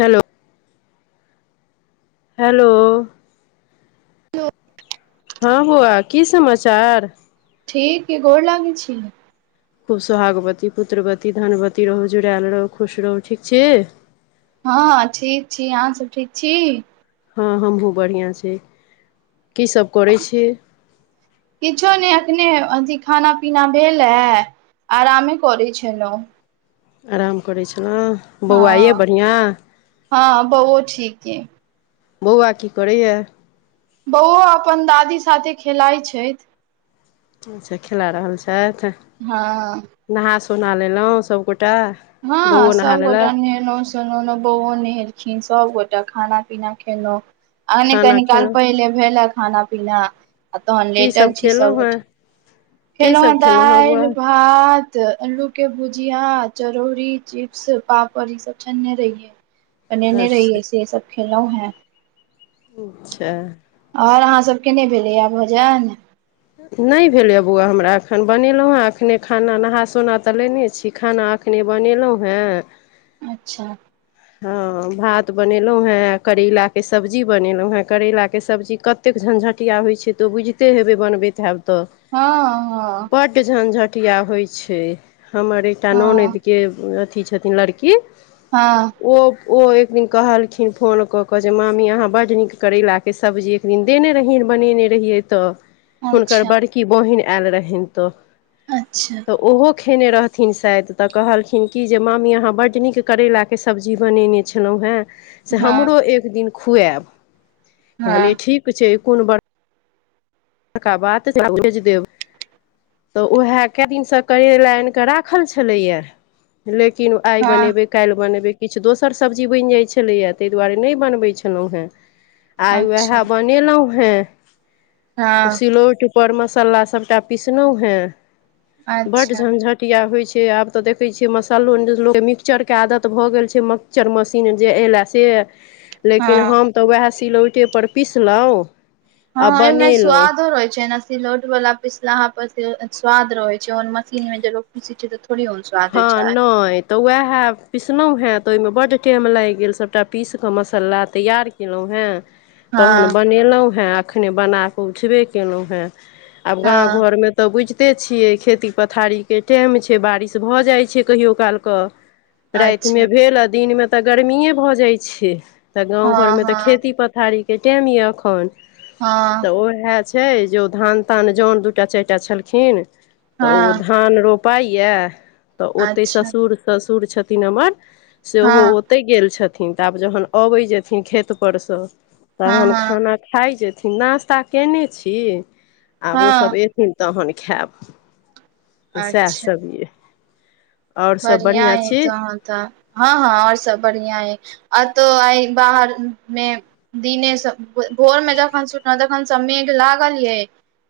hello hello hello हँ बौआ की समाचार ठीक यै गोर लगै छी खूब सोहागवती पुत्रवती धनवती रहू जुड़ायल रहू खुश रहू ठीक छी हँ ठीक छी आहा सब ठीक छी हँ हमहु बढ़िआं छी की सभ करय छी अखने अथी खाना पीना भेल ऐ आरमे करै छलौं आराम करै छलहुँ बौआ ए हँ बढ़िआँ हँ बौओ [unintelligible] बौआ की करैए बौओ अपन दादी साथे खेलाइ छैथ अच्छा खेला रहल छैथ हा सोना लेलौ सबगोे हँ सब गोटा नहेनउ सुनेनउ बौओ नहेलखिन सबगोटाे खाना पीना खेलउ आहने खाना कनी काल खेलहुँ पहिले भेलक खाना पीना आ तहन की लेटल छी सब खेलहुँ हेँ ऐठन की खेलऊ है सब खेलहुँ हेँ बौआ दाल भात अल्लू के भू जीया चरौरी चिप्स पापड़ ई सब छनने रहियै बनेने अच्छा रहीऐ सेे सब खेलऊ है ओ अच्छा और अहाँ सबके नय भेलैया भोजन नहि भेलै बौआ हमरा एखन बनेलऊ हेँ एखने खाना नहा सोना तऽ लेने छी खाना कने बनेलऊ हेँ अच्छा ह भात बनेलों हें करैला के सब्जी बनेलों हें करेला के सब्जी कतेक झंझट टिया होई छय त बुझते हेबय बनबय हैब त हँ हँ बड झझट टिया होइत छै हमर एकटा हँ ननदिके अथी छथिन लड़की हँ ओ ओ एक दिन कहलखिन फोन कऽ कऽ जे मामी अहाँ बड्ड नीक करैलाके सब्जी एक दिन देने रहहिन बनेने रहियै तऽ हुनकर अच्छा बड़की बहिन आयल रहनि त अच्छा तऽ ओहो खेने रहथिन शायद तऽ कहलखिन कि जे मामी अहाँ बड्ड नीक करेला के सब्जी बनेने छलहुँ हेँ से हँ हमरो एक दिन खुआएब कहलियै हँ ठीक छै कोन बड़ तक बात भेज देब [unintelligible] तऽ उएह कए दिनसँ करैला आनि कऽ राखल छलैए लेकिन ओ आइ हँ बनेबै काल्हि बनेबै किछु दोसर सब्जी बनि जाइत छलैए ताहि दुआरे नहि बनबैत छलहुँ हेँ आइ अच्छा उएह बनेलहुँ हें ओ हँ सिलौड़ ऊप पर मसाला सबटा पीसलौ हें बड अच्छा झंझटिया होइ छै से आब तऽ देखै छियै मसाल्लो लोकके मिक्सचरके आदत भऽ गेल छै मिक्सचर मशीन जे अयलाए से लेकिन हँ हम तऽ उएह सिलौटेपर पिसलहुँ आ हँ एमे बनेलहुँ स्वादो रहै छैना सिलौट वला पिसला प स्वाद रहै छै मशीन मे ज लोको पीसै छै थोड़ी ओहन स्वाद होइ हँ छै न तऽ वएह उएह पिसलहुँ हेँ तऽ ओहिमे बड्ड टाइम लागि गेल सभटा पीस कऽ मसाला तैयार केलहुँ हेँ तहन हँ बनेलहुँ हेँ एखने बना कऽ उठबे केलहुँ हेँ आब गाँं हँ घर मे तऽ बुझिते छियै खेती पथारी के टाइम छै बारिश तअ अ जाइ छै कहियो काल क राइत अच्छा मे भेल आ दिन मे तऽ गर्मिये भऽ जाइ छै तऽ गाँव हँ घरमे तऽ हँ खेती पथारीके टाइम यऽ अखन हँ तऽ ओह छै जे ओ धान तान जन दूटा चारि टा छलखिन तऽ ओ हँ धान रोपाइएा तऽ ओते अच्छा ससुर ससुर ससुर छथिन हमर से ओ हँ ओते गेल छथिन थिन तऽ आब जहन अबै जेथिन खेत पर से हँ तहन हँ खाना खााय जेथि अथिन नाश्ता कयने छी आब ओसभ हँ अयथिन तहन खायब त सएह सब भए बढ़िआ है त ह तऽ हँ हँ आओर सब बढ़िआ यै अतो आई बाहर मे दिने सब भोर में जखन सुटल तखन सममे लागलिये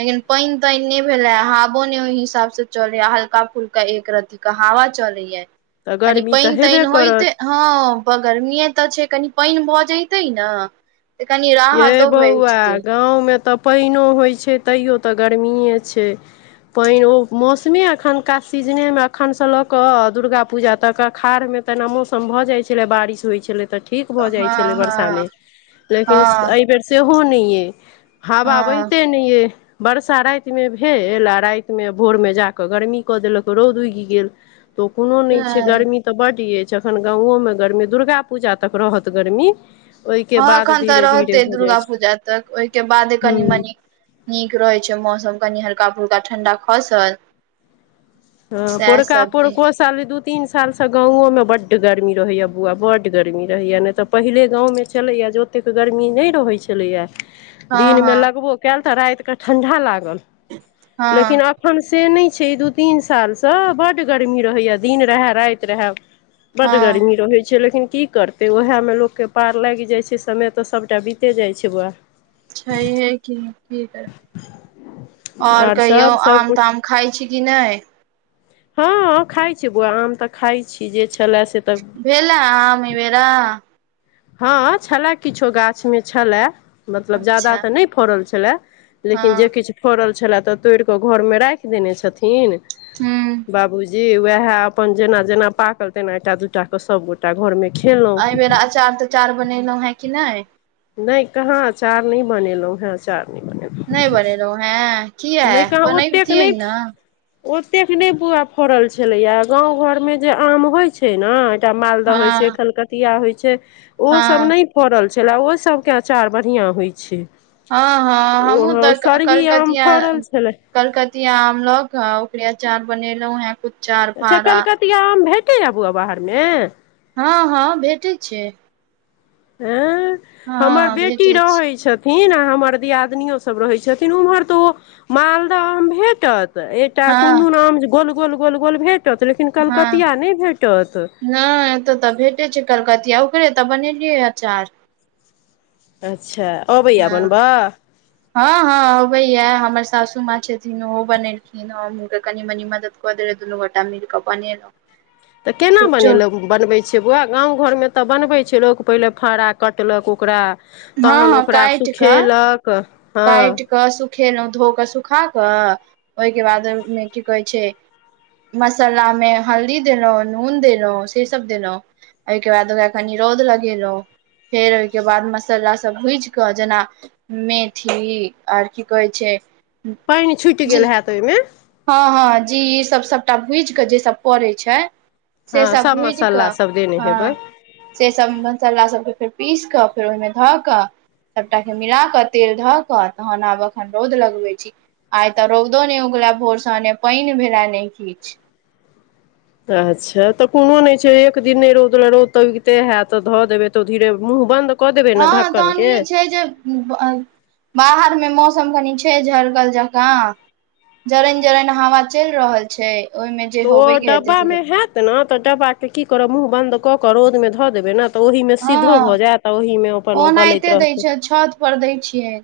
लेकिन पानि तानि नहि भेलै हवो नहि ओहि हिसाबसँ चलैए हल्का फुलका एक रति हवा चलय या तऽ गर्मी तऽ पैन हेबे तन होइ करत त हँ गरमी तऽ छै कनि पानि भऽ जैतै ने तऽ कनि ये राहतो बौआ भेटतै गाँवमें तऽ पानिओ होइत छै तैयो तऽ गर्मिए छै पानि ओ मौसमे एखुनका सीजने मे एखन से लऽ कऽ दुर्गा पूजा तक अषाढ़ मे तना मौसम भऽ जाइ छलै बारिश होइ छलै तऽ ठीक भऽ जाइ छलै हँ वरसामे हँ लेकिन हँ एहि बेेर सेहो नहि अइ हावा हँ बहिते नहि अइ वरसा रातिमे भेल आ रातिमे भोरमे जा कऽ गर्मी कऽ देलक रौद उगि गेल तऽ कोनो नहि छै सैह गर्मी तऽ बड य जखन गाँव में गर्मी दुर्गा पूजा तक रहत गर्मी ओयके बाद घिरे घिरे ते दुर्गा पूजा तक ओहिके बाद कनि हूँ मनी नीक रहे छै मौसम कनी हल्का फुलका ठण्डा खसल ह सएह पोड़का सब य पोड़को साली दू तीन साल से गाँवो मे बड गरमी रहे या बौआ बड गर्मी रहेया ने तऽ पहिले गां मे चले या ओतेक गर्मी नहि रहे छले ये हँ दिन में हँ लगबो कयल तऽ राइत के ठंडा लागल लेकिन हँ अखन से नहि छै द तीन सालसँ बड्ड गरमी रहैए दिन रहए राति रहै बड़ हँ गर्मी रहै छल लेकिन की करतै ओएहमे लोककेँ पार लागि जाइ छै समय तऽ सभटा बीते जाइ छै बएह छाइ है कि की कररमे ओर आर कहियो सभ आम सभकिछु ताम खाइ छी कि नहि हँ खाइ छी बौआ आम तऽ खाइ छी जे छै भेलेल आमे बेरा हँ छलय किछो गाछमे छलए मतलब ज्यादा अच्छा तऽ नहि फड़ल छलए लेकिन जे हँ किछु फड़ल छलए तऽ तोड़ कऽ घरमे राखि देने छथिन हू ज वएह अपन जेना जेना पाकल तेना एकटा दूटा के सब गोटा घर मे एहि बेर अचार तऽचार बनेलहुँ हें कि नहि नहि कहाँ अचाार न बनेलहुं हें अचाार नहि बने रहो हैं कियै नहि कहाँ ओतेक बनइबतियै नहि ना ओतेक नहि बुआ फड़ल छलैया गाँव घरमे जे आम होइत छै ने एकटा मालदाह होय हँ छै कलकतिया होय छै ओ सब हँ ने फड़ल छलै ओ सभके आचार बढ़िआँ होइत छै हँ हँ हमहुँ ओ तऽ सरही आम कलकतिया फड़ल छलै कलकतिया आम लक ओकिया अचार बनेलहुं हैं कु अच्छा कलकतिया आम भेटै आ बोआ बाहरमे हँ हँ भेटैत छै हँ हमर हँ बेटी भेटै छै रहैत छथिन छथिन आ हमर दियादिनियो सब रहै छथिन उम्हर तऽ ओ मालदह आम भेटत तऽ एकटा कोन हँ दुन आम गोल गोल गोल गोल भेट हँ नहि एतऽ तऽ भेटे छै कलकतिया कर त बनेलियै अचार अच्छा अबैया हँ बनबऽ हँ हँ अबैयए हमर सासू माँ छथिन ओहो बनेलखिन हम के कनी मनी मदद कऽ देले दुनू गोटा मिल क बनेलहु तऽ केना बनेलहु बनबै छियै बौआ गामं घरमे तऽ बनबै किछ लोक पहिले फड़ा कटलक ओकरा तहन ओकरा सुूखेलक कइटि क सुखेलहुँ धो कऽ सुखा कऽ ओहिके बादहिमे की कहै छै मसाला मे हल्दी देलहुं नून देलहुँ से सब देलहुँ एहिके बादखनि रोद लगे रहौ फेर ओहिके बाद मसालासभ भुजि कऽ जेना मे ी आर की कहै छै पानि छुटि गेल जी गेल हेत ओहिमे हँ हँ जी ईसभ सभटा भुजि कऽ जे सभ पड़ै छै से हँ सब सभ भुज मसाला कऽ सभ देने हेबै हँ से सब मसाला सबके फेर पीस क सबकें ओहिने धढक सभटा के मिला के तेल धऽ क तहन आब एखन रौद लगबै छी आइ तऽ रौदो नहि उग बोरसने पानन भेलरा नहि खीच अच्छा तऽ कोनो नहि छै एक दिन नहि रौद ल रौद त उबिते हैतत तऽ धऽ देबै तऽ धीरे मुँह बन्द कऽ देबै ने हँ ढक्कन तहन के ई छै जे बाहरमे मौस मौसम कनी छै झरकल जका जरनि जरन हवा चलि रहल छै ओहिमे जे तऽ ओ होबे के हेतै से डब्बामे हेतै होयत ने तऽ डब्बाके की करब मुँह बन्द कऽ कऽ रौदमे धऽ देबै ने तऽ ओहिमे सीधो हँ भऽ जायत ओहिमे अपन ओ गलैत ओनाहिते दै रहतै छै छत पर दै छियै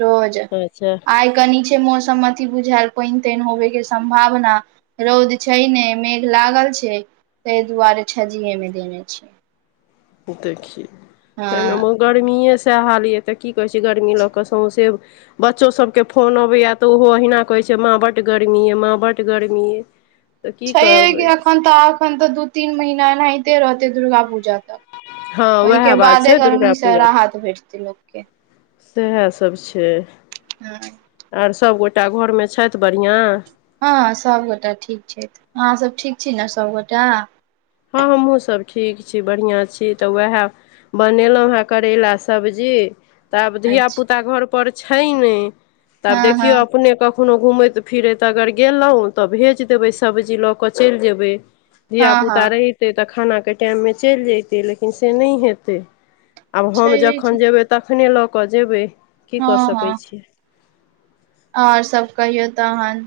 रोज अच्छा आइ कनी छै मौसमी बुझायल पानि तेइन होबेके सम्भावना रौद छैय ने मेघ लागल छै ताहि दुआरे छजीएमे देने छै देखी त हँ गरमेी सह हाल ये ते की कहे छै गर्मी ल के सौंसे बच्चो सब के फोन अबेया तऽ ओहो अहिना कहे छै जे माँ बड्ड गर्मी याय माँ बड्ड गर्मी याय छैे कि एखन तऽ एखन तऽ दू तीन महीना एनाहिते रहतै दुर्गा पूजा हँ उएह ओहिके बात बादे छै दुर्गा गर्मीसँ पूजा राहत भेटतै लोकके सएह सब छै हँ आर सबगोटा घरमे छथि बढ़िआँ हँ सभगोटा ठीक छै अहाँसभ ठीक छी ने सभगोटा हँ हमहहुँसभ ठीक छी बढ़िआं छी तऽ उएह बनेलहुँ हेँ करैला सब्जी जी तऽ आब धिय अच्छा पुता घर पर छै ने तऽ आब हँ हँ देखियौ अपने क कखनो घूमैत फिरैत अगर गेलहुँ तऽ भेज देबै सब्जी लऽ कऽ चलि जेबै हँ धियापुता हँ रहितै तऽ खानाके टाइममे चलि जयतै लेकिन से नहि हेतै आब हम छैहे कि जखन जेयबै तखने लऽ कऽ जेबै की हँ कऽ हँ सकैत छियै आओर सभ कहियौ तहन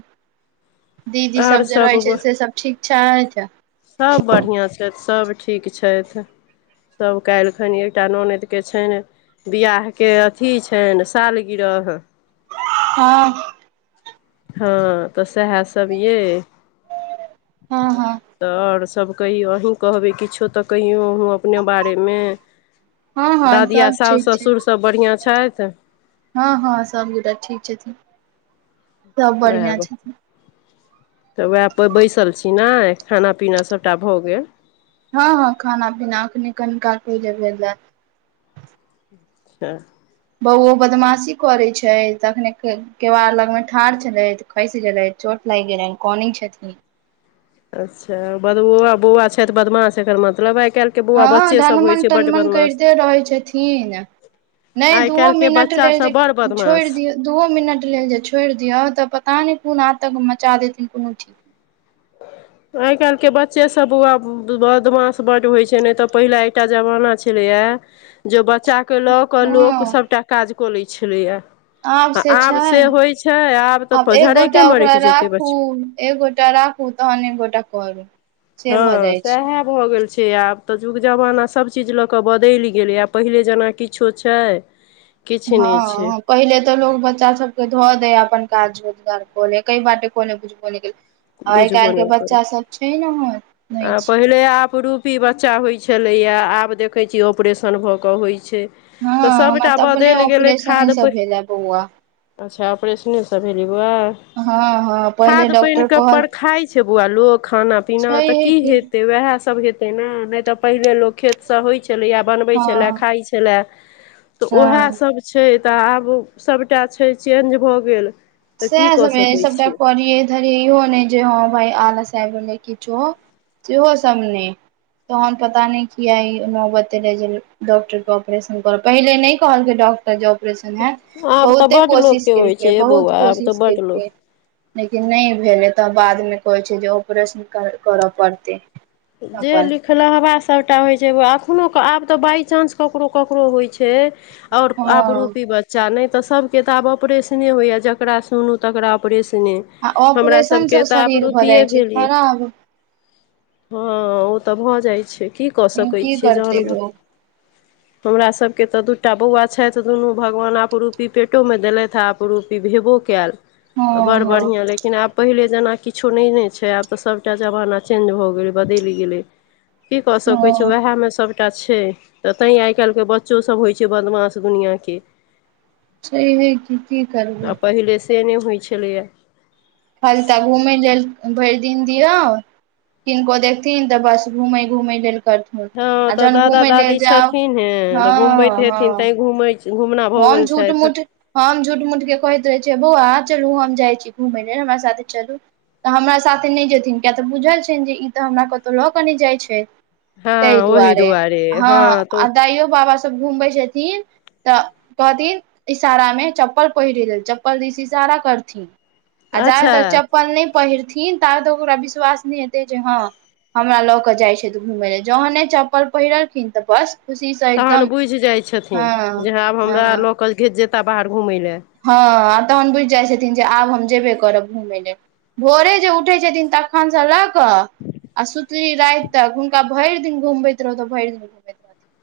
दीदी आओर सब जे रहै सभ छै से सब ठीकठा ह छै सभ बढ़िआँ छथि सभ ठीक छथि सभ कलखनि एकटा ननदिके छनि वियाहके अथि छनि सालगिरह हँ हँ तऽ सएह सब यै हँ हँ तऽ आओर स सभ कहियौ अहीँ कहबै किछो तऽ कहियौ अहूँ अपने बारेमे हँ हँ दादिया सब ठीक सासु छै ससुरसभ बढ़िआँ छथि हँ हँ सभगोट ठीक छथिन सभ उएह बढ़िआँ छथिन तऽ उएहप बैसल छी ने खाना पीना सभटा भऽ गेल हँ हँ खाना पीना आखने कनक क जेब अ बौओ बदमाशी करै छै तखने केबा लगमे ठाढ़ छलथि खसि गेलथि छोट नय गेलनि कानय छथिन अच्छा बदबुआ बौआ छै तऽ बदमाशे एकर मतलब आ हँ धनमन तनमन करिते रहै छथिन नहि आइ दूओ काल्हिके मिनट बच्चा लेल सभ जे बड़ छोड़ि बदमाश दियौ दूओ मिनट लेल जे छोड़ि दियौ तऽ पता नहि पूना तक मचा देथिन कोनो ठीक ह आइ काल्हि के बच्चे सब बुआ बदमाश बड्ड होइ छै ने तऽ पहिला एकटा जमाना छलैएा जे बच्चा के लऽ कऽ लोक हँ सभटा काज कऽ लैत छलैया आब आ से छै होइ छै आब तऽ एक झरैके गोटा मरैक ओकरा जेतै राखू बच्चा एक गोटा राखू तहन एक गोटा करू से भऽ हँ जाइ छै सएह भऽ गेल छै से आब तऽ युग जमाना सभचीज लऽ कऽ बदलि गेलै आब पहिले जेना किछो छै किछु नहि छै हँ पहिले तऽ लोकोग बच्चा सबके धऽ दै आ अपन काज रोजगार क लइ कइ बाटे क लै बुझबो नै केल आइ बुझबो काल्हिके नहि करै बच्चासभ छै ओहन नहि छै पी बच्चा होय छले या आब देखे छी ऑपरेशन भ के होय छै हँ तऽ हमरा सबटा तऽ अपने बदल गेलै ऑपरेशने खाद से प भेले बौआ अच्छा ऑपरेशने सब भेल ह हँ हँ पहिले खाद पानि डॉक्टर क कहल पर खााय छै बौआ लोग खाना पीना छै तऽ हे की कि हेतै वएह सभ हेतै ने नहि तऽ पहिनेे लोक खेतसँ होइत छलैए बनबैत छलय हँ खाइत छलय तऽ हँ उएहसभ छै तऽ आब सभटा छै चेंज भऽ गेल तऽ की सयह कऽ समय सकैत सबटा छियै करियइ धरियइ इहो नहि जे हँ भइ आलस आइब गेलै किछो सेहो सभ नै तहन पता नहि किया ई न बते रहे जे डॉक्टर के ऑपरेशन कर पहिले नहि कहलक डक् डॉक्टर जो ऑपरेशन होयत आब तऽ बहुते बड्ड कोशिश लोकके होइ केलकै छै बहुत बौआ आब कोशिश तऽ बड्ड लोक केलकै लेकिन नहि भेलै तऽ बादमे कहै छै जे ऑपरेशन करय पड़तै जे अपन लिख ल हबा सभटा होइ छै एखनो क आब तऽ बाइचान्स ककरो ककरो होइ छै ओर हँ आपरूपी बच्चा नै तऽ सबके तऽ आब ऑपरेशने होइया जकरा सुनु तकरा ऑपरेश न आ हमरा ऑपरेशन सबके सँ तऽ शरीर भऽ आपरूपए जाइ छै भेल य खराब हँ ओ तऽ भऽ जाइ छै की कऽ सकै की छियै जहन करतै भ लोक हमरासभके तऽ दूटा बौआ छै त दुनू भगवान आपरूपी पेटोमे देलथि आ आपरूपी भेबो कायल हँ तऽ बड़ हँ बढ़िआँ लेकिन आब पहिले जेना किछो नहि ने छै आब तऽ सभटा जमाना चेंज भऽ बदइल गेले कि क सकै हँ छै वेहा मे स एकटा छै तऽ तैँ आइ काल्हिके बच्चोसभ होइ छै बदमाश दुनिआँके सही है कि की आ करबे पहिले से नहि होइ छलैया फल त घूमै लेल भरि दिन दियौ किनको देखतीेहन तऽ बस घूमै घूमै लेल कर थून हँ आ तऽ जहन दादा घुमय लेल दादी जाउ छथिन हे तऽ हँ घुमबैत हँ हेथिन तैँ घुमै घुमना भऽ हम गेल झूठ छथि मूठ हम झूठ मूठ के कहैत रहै छ बौआ चलू हम जाइ छी घूमय ले हमरा साथे चलू तऽ हमरा साथे नहि जेथिन किया तऽ बुझल छनि जे ई तऽ हमरा कतहु लऽ कऽ नहि जाइ छै हँ ताहि ओहि दुआरे हँ तो आ दाइयो बाबा सभ घुमबै छथिन तऽ कहथिन इशारा मे चप्पल पहिर लेल चप्पल दिस इशारा करथिन आ जाब अच्छा तक चप्पल नहि पहिरथिन ताब तक ओकरा विश्वास नहि हेतै जे हँ हमरा लऽ कऽ जाइ छथि घूमय लए जहने चप्पल पहिरलखिन तऽ बस खुशीसँ तहन एकदम बुझि जाइ हँ छथिन जे आब हँ हमरा लऽ कऽ घे जेयताह बाहर घूमय ल हँ तहन बुझि जाइ छथिन जे आब हम जेबे करब घूमय लेल भोरे जे उठै छथिन तखनसँ लऽ कऽ आ सुतली रात तक हुनका भैर दिन घुमबैत रहौत' भरि दिन घुमैत रहथिन